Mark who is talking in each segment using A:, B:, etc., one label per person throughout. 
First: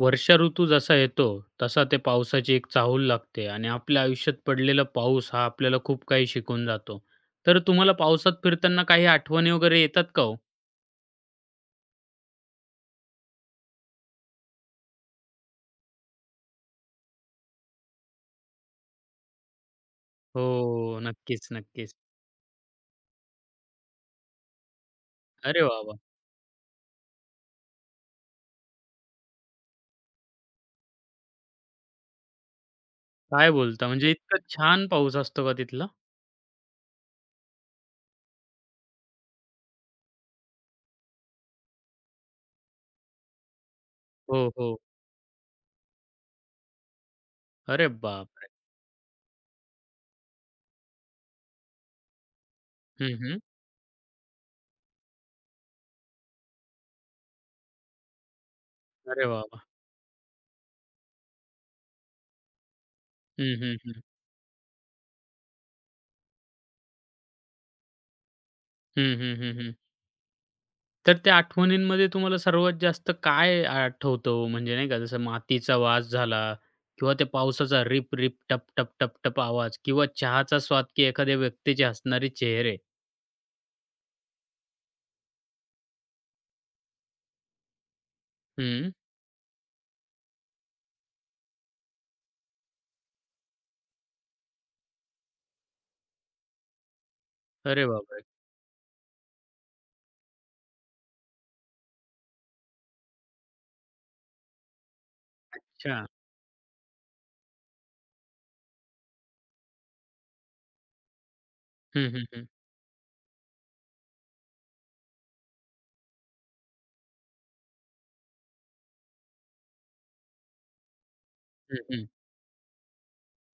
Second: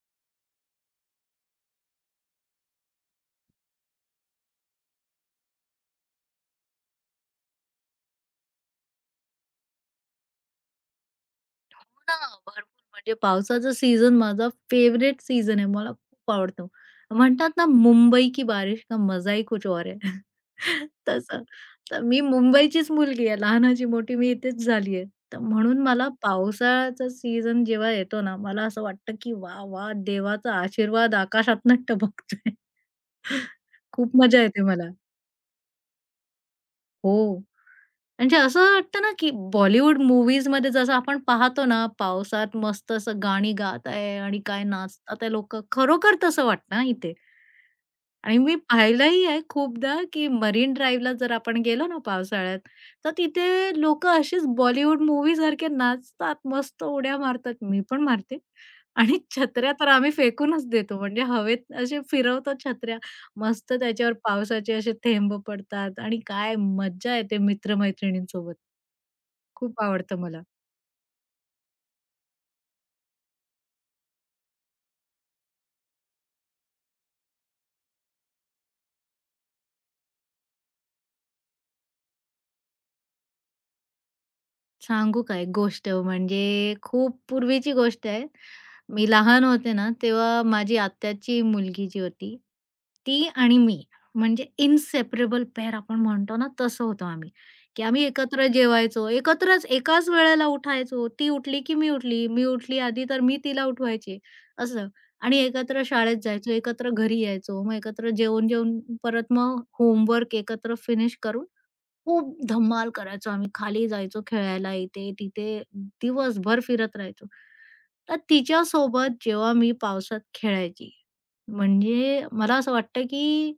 A: वर्षा ऋतू जसा येतो तसा ते पावसाची एक चाहूल लागते आणि आपल्या आयुष्यात पडलेला पाऊस हा आपल्याला खूप काही शिकून जातो. तर तुम्हाला पावसात फिरताना काही आठवणी वगैरे येतात का हो?
B: हो ना, भरपूर म्हणजे पावसाचा सीझन माझा फेव्हरेट सीझन आहे. मला खूप आवडतो. म्हणतात ना, मुंबई की बारिश का मजा ही कुछ और है.
A: हो.
B: तसं.
A: नक्कीच, नक्कीच.
B: तर मी मुंबईचीच मुलगी आहे. लहानाची मोठी मी इथेच झाली आहे. तर
A: अरे
B: म्हणून
A: वाह, वाह!
B: मला पावसाळ्याचा सीझन जेव्हा येतो ना, मला असं वाटतं की वाह! वाह! देवाचा आशीर्वाद आकाशातनं टपकतोय.
A: काय बोलता? म्हणजे
B: खूप
A: इतका
B: मजा येते
A: छान
B: मला.
A: पाऊस असतो का तिथला?
B: हो. म्हणजे असं वाटतं ना, की बॉलिवूड मूव्हीजमध्ये जसं आपण पाहतो ना, पावसात मस्त असं गाणी गात आहे आणि
A: हो,
B: काय
A: हो.
B: नाचतात आहे लोकं. खरोखर तसं वाटतं हां इथे.
A: अरे
B: आणि
A: बापरे!
B: मी पाहिलंही आहे खूपदा, की मरीन ड्राईव्हला जर आपण गेलो ना पावसाळ्यात, तर
A: हं, हं.
B: तिथे लोकं असेच बॉलिवूड मूव्हीसारखे नाचतात, मस्त उड्या मारतात. मी पण मारते आणि
A: अरे वाह, वाह!
B: छत्र्या तर आम्ही फेकूनच देतो. म्हणजे हवेत असे फिरवतो छत्र्या.
A: हं,
B: मस्त
A: हं, हं.
B: त्याच्यावर पावसाचे असे थेंब पडतात आणि काय मज्जा येते मित्र-मैत्रिणींसोबत.
A: हं, हं, हं, हं.
B: खूप आवडतं मला.
A: तर त्या आठवणींमध्ये तुम्हाला सर्वात जास्त काय आठवतं हो? म्हणजे नाही का जसं मातीचा वास झाला किंवा त्या पावसाचा रिप रिप टप टप टप टप आवाज किंवा चहाचा स्वाद की एखाद्या व्यक्तीचे हसणारे चेहरे.
B: सांगू का एक गोष्ट म्हणजे खूप पूर्वीची गोष्ट आहे.
A: हं.
B: मी लहान होते ना, तेव्हा माझी आत्याची मुलगी जी होती, ती आणि मी म्हणजे इन्सेपरेबल पेअर आपण म्हणतो ना, तसं होतो आम्ही, की
A: अरे
B: आम्ही
A: बापरे!
B: एकत्र जेवायचो, एकत्रच एकाच वेळेला उठायचो. ती उठली की मी उठली, मी उठली आधी तर मी तिला उठवायची असं. आणि एकत्र
A: अच्छा.
B: शाळेत जायचो, एकत्र घरी यायचो. मग एकत्र जेवून-जेवून परत मग होमवर्क एकत्र फिनिश करून
A: हं, हं,
B: खूप
A: हं.
B: धमाल करायचो आम्ही. खाली जायचो खेळायला इथे-तिथे दिवसभर फिरत राहायचो. तर तिच्यासोबत जेव्हा मी पावसात खेळायची,
A: हं, हं.
B: म्हणजे मला असं वाटतं की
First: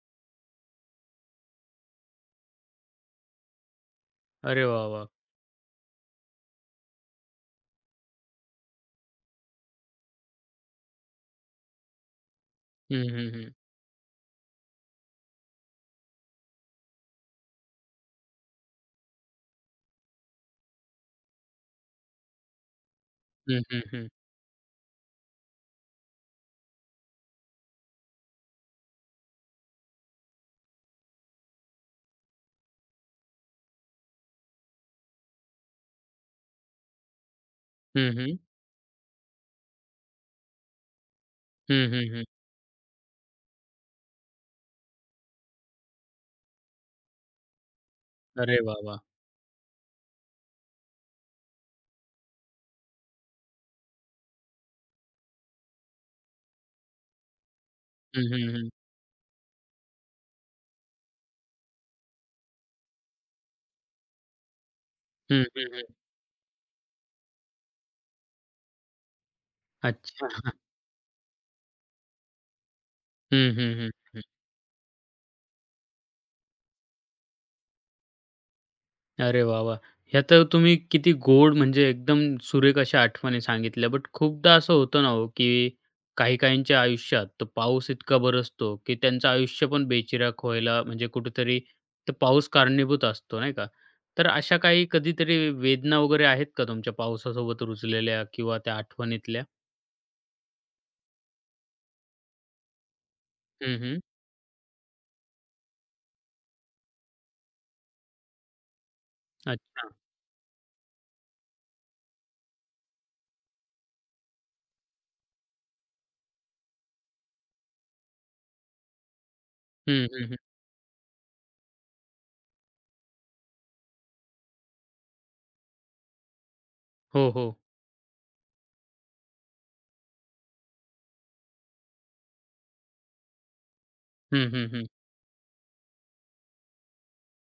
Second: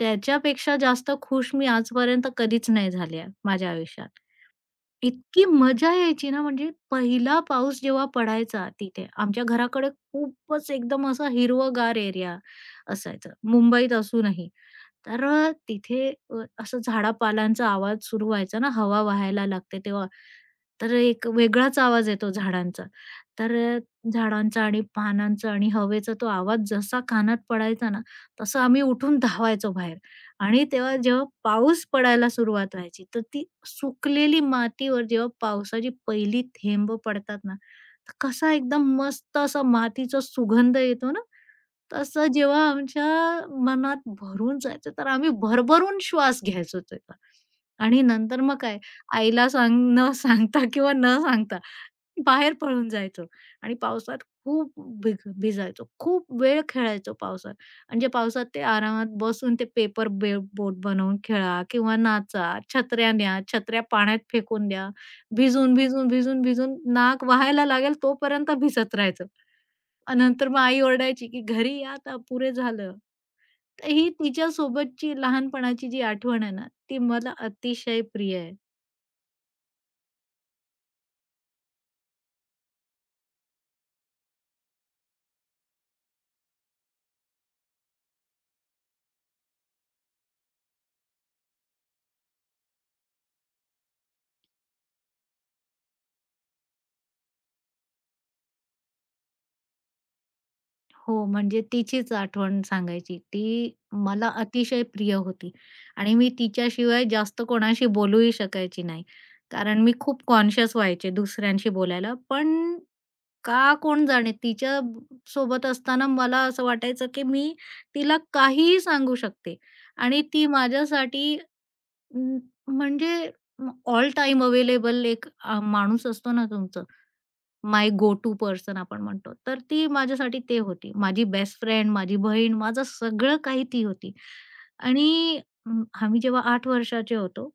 B: त्याच्यापेक्षा जास्त खुश मी आजपर्यंत कधीच नाही झाले आहे माझ्या आयुष्यात.
A: अरे वाह, वाह!
B: इतकी मजा यायची ना, म्हणजे पहिला पाऊस जेव्हा पडायचा तिथे आमच्या घराकडे खूपच एकदम असा हिरवगार एरिया
A: हं, हं,
B: असायचा,
A: हं.
B: मुंबईत असूनही. तर तिथे असं झाडापालांचा आवाज सुरू व्हायचा ना, हवा वाहायला लागते तेव्हा. तर एक वेगळाच आवाज येतो झाडांचा. तर
A: हं,
B: अ,
A: हं, हं.
B: झाडांचा आणि पानांचा आणि हवेचा तो आवाज जसा कानात पडायचा ना, तसं आम्ही उठून धावायचो बाहेर आणि तेव्हा जेव्हा पाऊस पडायला सुरुवात व्हायची, तर ती सुकलेली मातीवर जेव्हा पावसाची पहिली थेंब पडतात ना,
A: हं,
B: तर
A: हं.
B: कसा एकदम मस्त असा मातीचा सुगंध येतो ना,
A: हं, हं, हं.
B: तसं जेव्हा आमच्या मनात भरून जायचं, तर आम्ही भरभरून श्वास घ्यायचो त्याचा. आणि नंतर मग
A: अरे वाह,
B: काय
A: वाह!
B: आईला सांग न सांगता किंवा न सांगता बाहेर पळून जायचो आणि पावसात खूप भिजायचो. खूप वेळ खेळायचो पावसात. म्हणजे
A: हं,
B: पावसात
A: हं,
B: ते
A: हं.
B: आरामात बसून ते पेपर बोट बनवून खेळा किंवा नाचा, छत्र्या न्या, छत्र्या पाण्यात फेकून द्या.
A: हं, हं,
B: भिजून,
A: हं.
B: भिजून, भिजून, भिजून नाक वाहायला लागेल तोपर्यंत भिजत राहायचं. आणि नंतर
A: अच्छा.
B: मग आई ओरडायची, की "घरी या आता, पुरे झालं."
A: हं, हं,
B: तर
A: हं.
B: ही
A: हं.
B: तिच्यासोबतची लहानपणाची जी आठवण आहे ना, ती मला अतिशय प्रिय आहे.
A: अरे वाह, वाह! ह्या तर तुम्ही किती गोड म्हणजे एकदम सुरेख अशा आठवणी सांगितल्या. बट खूपदा असं होतं ना हो, की काही-काहींच्या आयुष्यात तो पाऊस इतका बरसतो, की त्यांचं आयुष्य पण बेचिराख व्हायला म्हणजे कुठेतरी तो पाऊस कारणीभूत असतो, नाही का? तर अशा काही कधीतरी वेदना वगैरे आहेत का तुमच्या पावसासोबत रुजलेल्या किंवा त्या आठवणीतल्या?
B: हो, म्हणजे तिचीच आठवण सांगायची. ती
A: हं, हं.
B: मला अतिशय प्रिय होती आणि मी तिच्याशिवाय जास्त कोणाशी बोलूही शकायची नाही. कारण
A: अच्छा.
B: मी खूप कॉन्शियस व्हायचे दुसऱ्यांशी बोलायला. पण का कोण जाणे सोबत असताना मला असं वाटायचं, की मी तिला काहीही सांगू शकते
A: हं,
B: आणि
A: हं, हं.
B: ती माझ्यासाठी अं, म्हणजे ऑल टाईम अवेलेबल एक माणूस असतो ना तुमचा,
A: हो, हो.
B: माय गो टू पर्सन आपण म्हणतो. तर ती माझ्यासाठी ते होती. माझी बेस्ट फ्रेंड, माझी बहीण, माझं सगळं काही ती होती.
A: हं, हं, हं.
B: आणि आम्ही जेव्हा 8 वर्षाचे होतो,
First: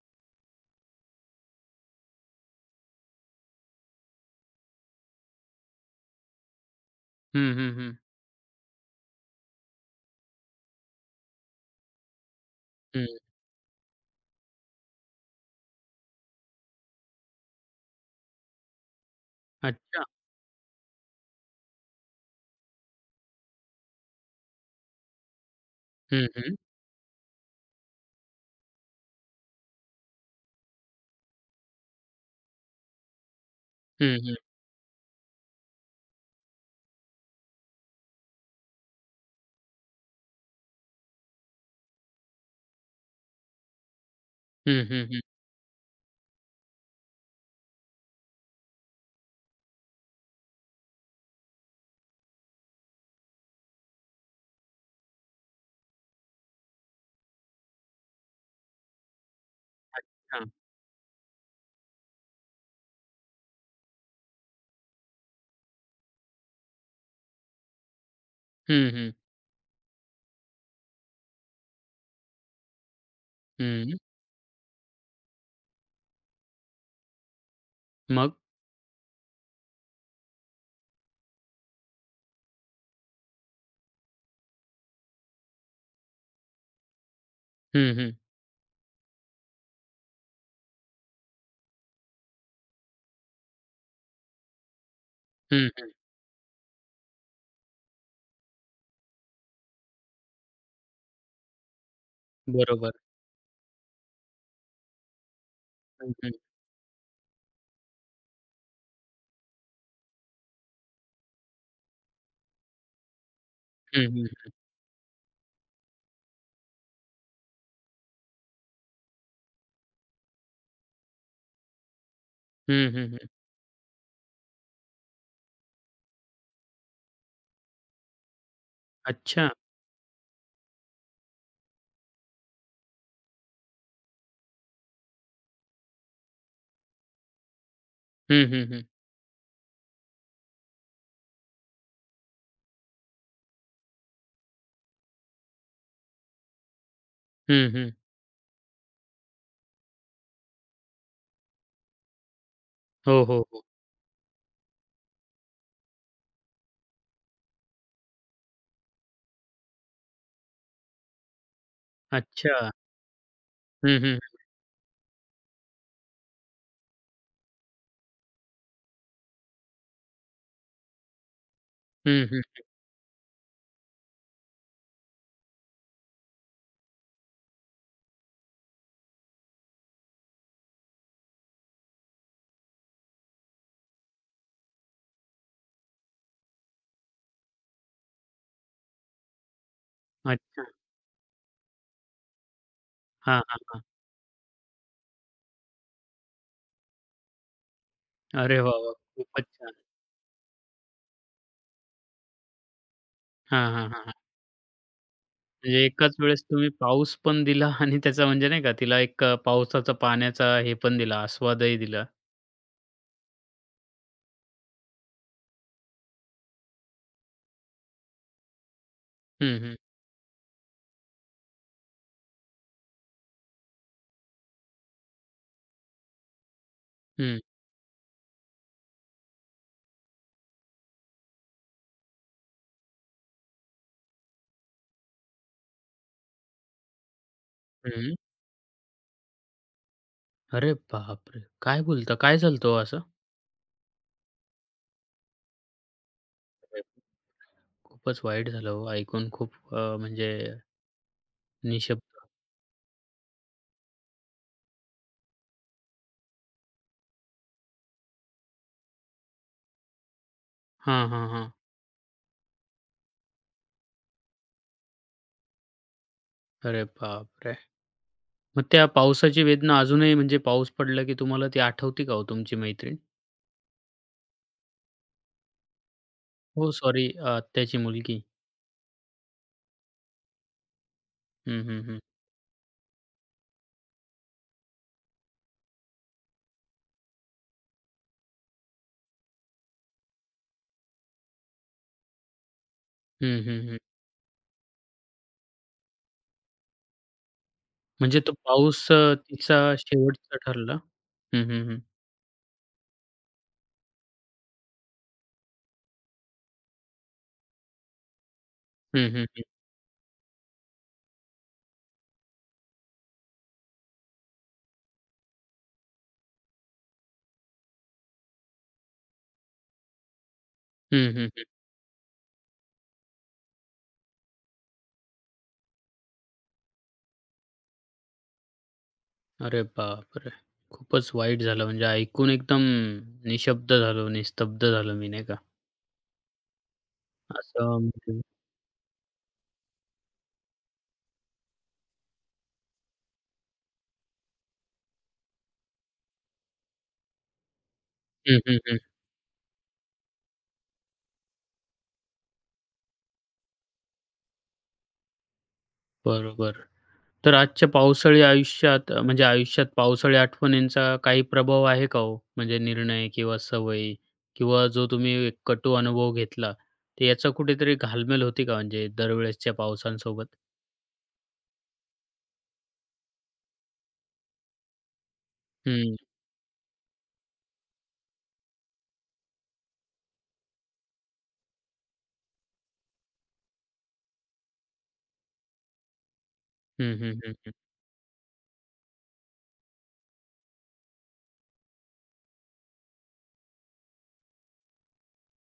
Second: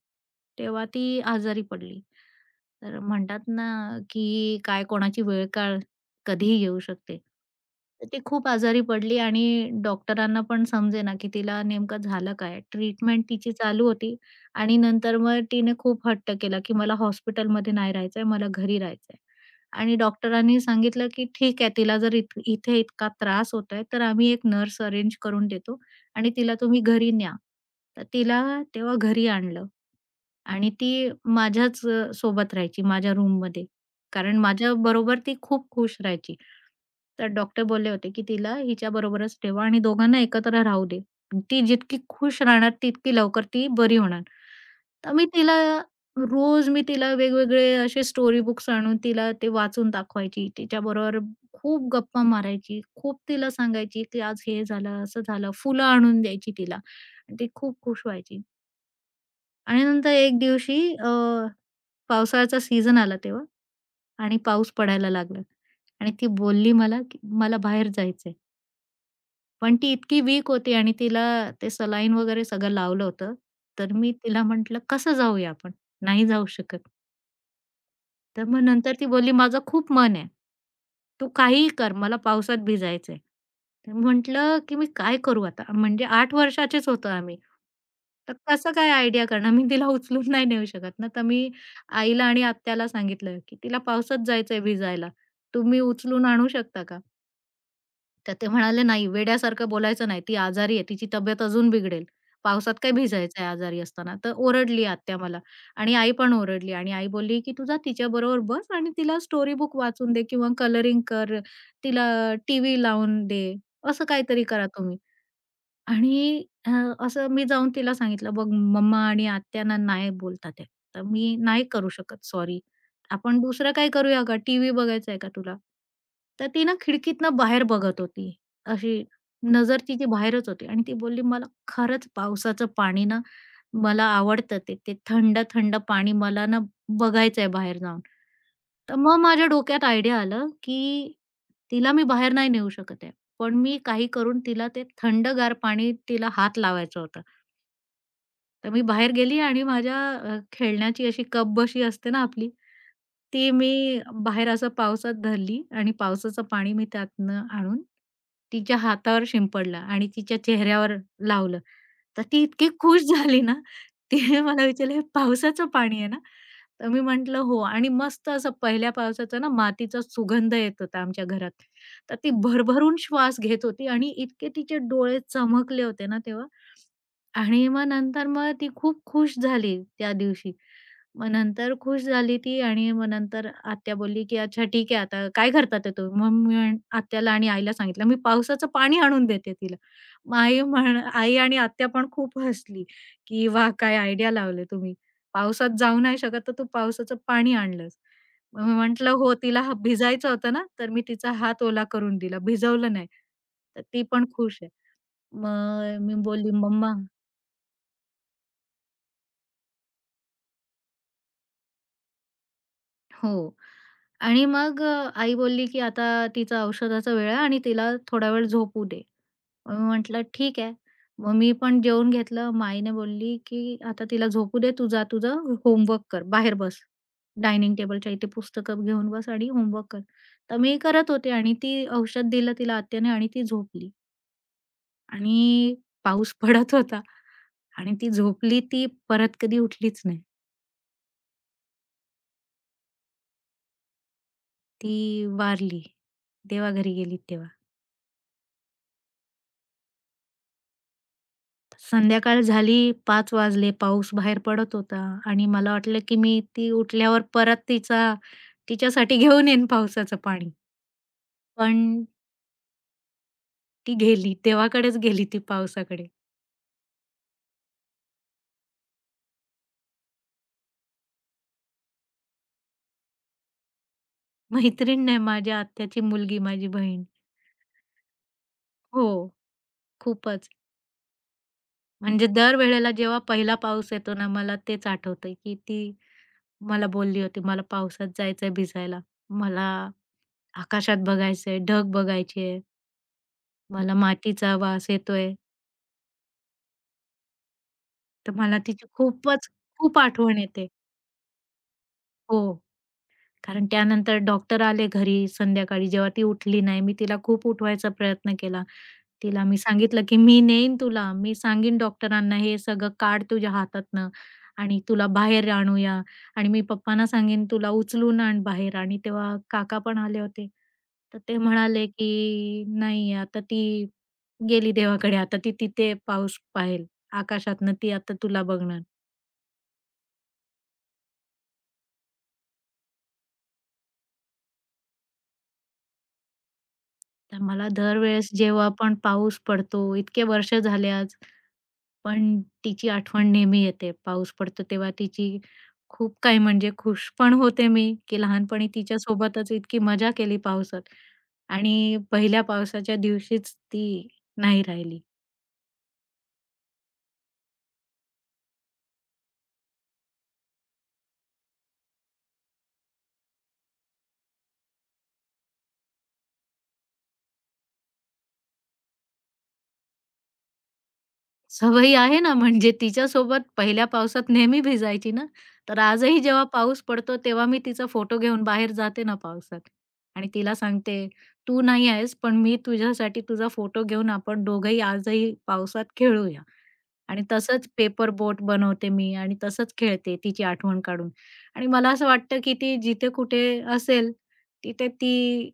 B: तेव्हा ती आजारी पडली. तर म्हणतात ना, की काय कोणाची वेळ काळ कधीही येऊ शकते.
A: हं, हं, हं.
B: तर ती खूप आजारी पडली आणि डॉक्टरांना पण समजेना, की तिला नेमकं झालं काय?
A: हं.
B: ट्रीटमेंट तिची चालू होती आणि नंतर मग तिने खूप हट्ट केला, की मला हॉस्पिटलमध्ये नाही राहायचंय, मला घरी राहायचंय. आणि
A: अच्छा.
B: डॉक्टरांनी सांगितलं, की "ठीक आहे, तिला जर इथे इतका त्रास होतोय, तर आम्ही एक नर्स अरेंज करून देतो
A: हं,
B: आणि तिला
A: हं.
B: तुम्ही घरी न्या." तर तिला तेव्हा घरी आणलं. आणि ती माझ्याच सोबत राहायची, माझ्या रूममध्ये.
A: हं, हं.
B: कारण माझ्याबरोबर ती खूप खुश राहायची. तर डॉक्टर बोलले होते, की "तिला हिच्याबरोबरच ठेवा आणि दोघांना एकत्र राहू दे. ती जितकी खुश राहणार, तितकी लवकर ती बरी होणार."
A: हं, हं,
B: तर
A: हं.
B: मी तिला रोज मी तिला वेगवेगळे असे स्टोरी बुक्स आणून तिला ते वाचून दाखवायची. तिच्याबरोबर खूप गप्पा मारायची. खूप तिला सांगायची, की "आज हे झालं, असं झालं." फुलं आणून द्यायची तिला आणि ती खूप खुश व्हायची. आणि नंतर
A: अच्छा.
B: एक दिवशी पावसाळ्याचा सीझन आला तेव्हा आणि पाऊस पडायला लागला आणि ती बोलली मला, की "मला बाहेर जायचंय."
A: हं, हं.
B: पण ती इतकी वीक होती आणि तिला ते सलाईन वगैरे सगळं लावलं होतं. तर
A: हं.
B: मी तिला म्हटलं, "कसं जाऊया आपण? नाही जाऊ शकत."
A: मग?
B: तर मग नंतर ती बोलली, "माझं खूप मन आहे. तू काहीही कर, मला पावसात भिजायचंय." तर म्हटलं, की "मी काय करू आता?" म्हणजे 8 वर्षाचेच होतो आम्ही.
A: हं, हं.
B: तर कसं काय आयडिया करणार? मी तिला उचलून नाही नेऊ शकत ना. तर मी आईला आणि आत्याला सांगितलं, की "तिला पावसात जायचंय भिजायला.
A: हं,
B: तुम्ही
A: हं.
B: उचलून आणू शकता का?" तर ते म्हणाले, "नाही, वेड्यासारखं बोलायचं नाही. ती आजारी आहे. तिची तब्येत अजून बिघडेल. पावसात
A: बरोबर.
B: काय भिजायचं आहे आजारी असताना." तर ओरडली आत्या मला आणि
A: हं,
B: आई
A: हं.
B: पण ओरडली आणि आई बोलली, "की तू जा तिच्याबरोबर बस आणि तिला स्टोरी बुक वाचून दे किंवा कलरिंग कर. तिला टीव्ही लावून दे.
A: हं,
B: असं
A: हं.
B: काहीतरी करा तुम्ही." आणि असं मी जाऊन तिला सांगितलं, "बघ मम्मा आणि आत्यांना नाही बोलतात आहे. तर मी नाही करू शकत सॉरी.
A: हं, हं, हं.
B: आपण दुसरं काय करूया का? टीव्ही बघायचा आहे का तुला?" तर ती ना खिडकीतनं बाहेर बघत होती. अशी
A: अच्छा.
B: नजर तिची बाहेरच होती आणि ती बोलली, "मला खरंच पावसाचं पाणी ना मला आवडतं ते. ते थंड-थंड पाणी मला ना बघायचंय बाहेर जाऊन.
A: हं, हं, हं.
B: तर मग माझ्या डोक्यात आयडिया आलं, की तिला मी बाहेर नाही नेऊ शकत आहे. पण मी काही करून तिला ते थंडगार पाणी तिला हात लावायचा होता.
A: हं, हं.
B: तर मी बाहेर गेली आणि माझ्या खेळण्याची अशी कप बशी असते ना आपली,
A: हो, हो,
B: ती
A: हो.
B: मी बाहेर असं पावसात धरली आणि पावसाचं पाणी मी त्यातनं आणून तिच्या हातावर शिंपडलं आणि तिच्या चेहऱ्यावर लावलं. तर ती
A: अच्छा.
B: इतकी खुश झाली ना,
A: हं, हं.
B: तिने मला विचारलं, "हे पावसाचं पाणी आहे ना?" तर मी म्हटलं, "हो." आणि मस्त असं पहिल्या पावसाचा ना मातीचा सुगंध येत होता आमच्या घरात. तर
A: हं,
B: ती
A: हं.
B: भरभरून श्वास घेत होती आणि इतके तिचे डोळे चमकले होते ना तेव्हा. आणि मग नंतर ती खूप खुश झाली त्या दिवशी. मग नंतर खुश झाली ती आणि मग नंतर आत्या बोलली, की "अच्छा ठीक आहे आता काय करतात आहे तुम्ही?" मग मी अन् आत्याला आणि आईला सांगितलं, "मी पावसाचं पाणी आणून देते तिला." मग
A: अच्छा.
B: आई आणि आत्या पण खूप हसली,
A: हां,
B: की
A: हां.
B: "वाह! काय आयडिया लावले तुम्ही. पावसात जाऊ नाही शकत तर तू पावसाचं पाणी आणलंस."
A: अरे
B: मग मी
A: वाह, वाह!
B: म्हटलं, "हो,
A: खूपच
B: तिला
A: छान.
B: भिजायचं होतं ना, तर मी तिचा हात ओला करून दिला, भिजवलं नाही."
A: हां,
B: तर
A: हां, हां,
B: ती
A: हां.
B: पण खुश आहे.
A: म्हणजे
B: मग मी
A: एकाच वेळेस
B: बोलली,
A: तुम्ही
B: "मम्मा"
A: पाऊस पण दिला आणि त्याचा म्हणजे नाही का तिला एक पावसाचा पाण्याचा हे पण दिला, आस्वादही दिला.
B: हो. आणि मग आई बोलली, की "आता तिचा औषधाचा वेळ आहे आणि तिला थोडा वेळ झोपू दे."
A: हं, हं.
B: मग मी म्हटलं, "ठीक आहे." मग मी पण जेवून घेतलं. मग बोलली, की "आता तिला झोपू दे. तू जा तुझं होमवर्क कर. बाहेर बस.
A: हं,
B: डायनिंग टेबलच्या इथे पुस्तकं घेऊन बस आणि होमवर्क कर." तर मी करत होते आणि ती औषध दिलं तिला आत्याने आणि ती झोपली. आणि पाऊस पडत होता आणि ती
A: हं.
B: झोपली ती परत कधी उठलीच नाही.
A: अरे बापरे! काय बोलता? काय झालं हो असं?
B: ती वारली.
A: अरे,
B: देवाघरी गेली तेव्हा.
A: खूपच वाईट झालं हो ऐकून खूप म्हणजे निःशब्द.
B: संध्याकाळ झाली 5 वाजले, पाऊस बाहेर पडत होता आणि मला वाटलं, की मी ती उठल्यावर परत तिच्यासाठी घेऊन येईन पावसाचं पाणी.
A: हां, हां, हां.
B: पण ती गेली, देवाकडेच गेली ती पावसाकडे.
A: अरे बापरे! मग त्या पावसाची वेदना अजूनही म्हणजे पाऊस पडला की तुम्हाला ती आठवते का हो तुमची मैत्रीण?
B: मैत्रीण नाही, माझ्या आत्याची मुलगी, माझी
A: हो
B: बहीण.
A: सॉरी आत्याची मुलगी.
B: हो, खूपच.
A: हं, हं, हं.
B: म्हणजे दरवेळेला जेव्हा पहिला पाऊस येतो ना, मला तेच आठवतं, की ती मला बोलली होती, "मला पावसात जायचंय भिजायला. मला आकाशात बघायचंय, ढग बघायची
A: हं, हं, हं.
B: मला मातीचा वास येतोय."
A: म्हणजे तो
B: तर मला तिची
A: पाऊस तिचा
B: खूप
A: शेवटचा
B: आठवण येते.
A: ठरला. हं, हं, हं.
B: हो. कारण त्यानंतर डॉक्टर आले घरी संध्याकाळी जेव्हा ती उठली नाही. मी तिला खूप उठवायचा प्रयत्न केला.
A: हं, हं, हं.
B: तिला मी सांगितलं, की "मी नेईन तुला. मी सांगीन डॉक्टरांना हे सगळं काढ तुझ्या हातातनं आणि तुला बाहेर आणूया आणि मी पप्पांना सांगेन तुला उचलून आण बाहेर." आणि तेव्हा काका पण आले होते.
A: हं,
B: तर
A: हं,
B: ते
A: हं.
B: म्हणाले, की "नाही आता ती गेली देवाकडे. आता ती तिथे पाऊस पाहेल. आकाशातनं ती आता तुला बघणार."
A: अरे बापरे! खूपच वाईट झालं म्हणजे ऐकून एकदम निशब्द झालो, निस्तब्ध झालो मी नाही का?
B: तर मला
A: असं म्हणजे
B: दरवेळेस जेव्हा पण पाऊस पडतो, इतके वर्ष झाले आज, पण तिची आठवण नेहमी येते. पाऊस पडतो तेव्हा तिची खूप काही म्हणजे खुश पण होते मी, की
A: हं, हं,
B: लहानपणी
A: हं.
B: तिच्यासोबतच इतकी मजा केली पावसात आणि पहिल्या पावसाच्या दिवशीच ती नाही राहिली.
A: बरोबर. तर आजच्या पावसाळी आयुष्यात म्हणजे आयुष्यात पावसाळी आठवणींचा काही प्रभाव आहे का हो? म्हणजे निर्णय किंवा सवयी किंवा जो तुम्ही एक कटू अनुभव घेतला, तर याचा कुठेतरी घालमेल होती का म्हणजे दरवेळेसच्या पावसांसोबत?
B: सवयी आहे ना, म्हणजे तिच्यासोबत पहिल्या पावसात नेहमी भिजायची ना, तर
A: हं.
B: आजही जेव्हा पाऊस पडतो तेव्हा मी तिचा फोटो घेऊन बाहेर जाते ना पावसात आणि तिला सांगते, "तू नाही आहेस, पण मी तुझ्यासाठी तुझा फोटो घेऊन आपण दोघंही आजही पावसात खेळूया."
A: हं, हं,
B: आणि
A: हं, हं.
B: तसंच पेपर बोट बनवते मी आणि तसंच खेळते तिची आठवण काढून आणि मला असं वाटतं, की ती जिथे कुठे असेल, तिथे ती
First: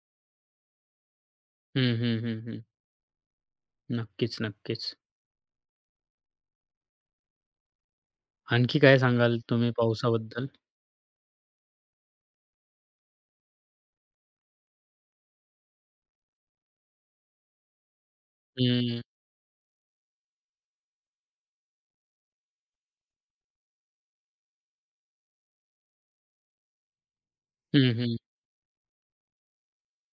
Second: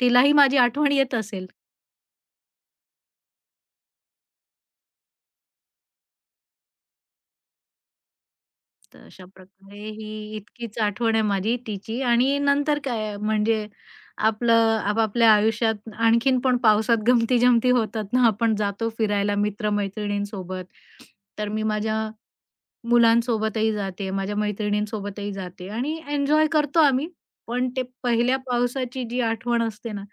B: तिलाही माझी आठवण येत असेल.
A: हं, हं, हं, हं. नक्कीच, नक्कीच. आणखी काय
B: तर अशा
A: सांगाल तुम्ही
B: प्रकारे ही
A: पावसाबद्दल?
B: इतकीच आठवण आहे माझी तिची आणि नंतर काय म्हणजे आपलं आपापल्या आयुष्यात आणखीन पण पावसात गमती-जमती होतात ना, आपण जातो
A: हं.
B: फिरायला मित्र तर मी माझ्या मुलांसोबतही जाते, माझ्या मैत्रिणींसोबतही जाते आणि एन्जॉय करतो आम्ही. पण ते
A: हं, हं.
B: पहिल्या पावसाची जी आठवण असते ना,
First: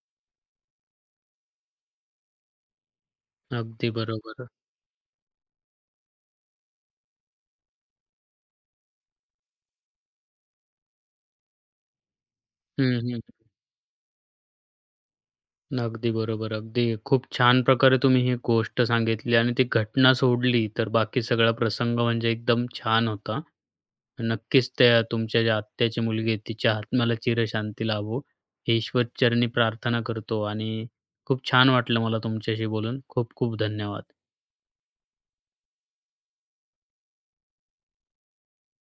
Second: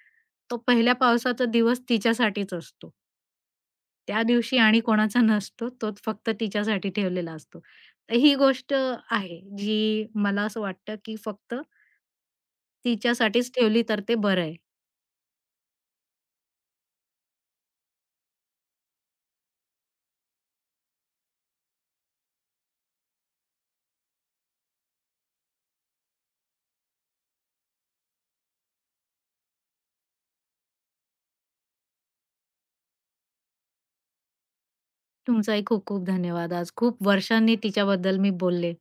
B: तो पहिल्या पावसाचा दिवस तिच्यासाठीच असतो.
A: अगदी
B: त्या
A: बरोबर.
B: दिवशी आणि कोणाचा नसतो, तोच फक्त तिच्यासाठी ठेवलेला असतो. तर ही गोष्ट आहे, जी मला असं वाटतं, की फक्त
A: हं, हं.
B: तिच्यासाठीच ठेवली तर ते बरं आहे.
A: अगदी बरोबर. अगदी खूप छान प्रकारे तुम्ही ही गोष्ट सांगितली आणि ती घटना सोडली, तर बाकी सगळा प्रसंग म्हणजे एकदम छान होता. नक्कीच त्या तुमच्या ज्या आत्याची मुलगी आहे, तिच्या आत्म्याला चिरशांती लाभो, ही ईश्वरचरणी प्रार्थना करतो आणि खूप छान वाटलं मला तुमच्याशी बोलून. खूप खूप धन्यवाद.
B: तुमचाही खूप खूप धन्यवाद. आज खूप वर्षांनी तिच्याबद्दल मी बोलले.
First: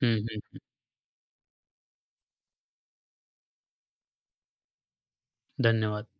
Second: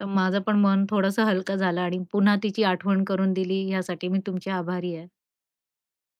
B: तर
A: हं, हं.
B: माझं पण मन थोडंसं हलकं झालं आणि पुन्हा तिची आठवण करून दिली, ह्यासाठी मी तुमची आभारी आहे.
A: धन्यवाद.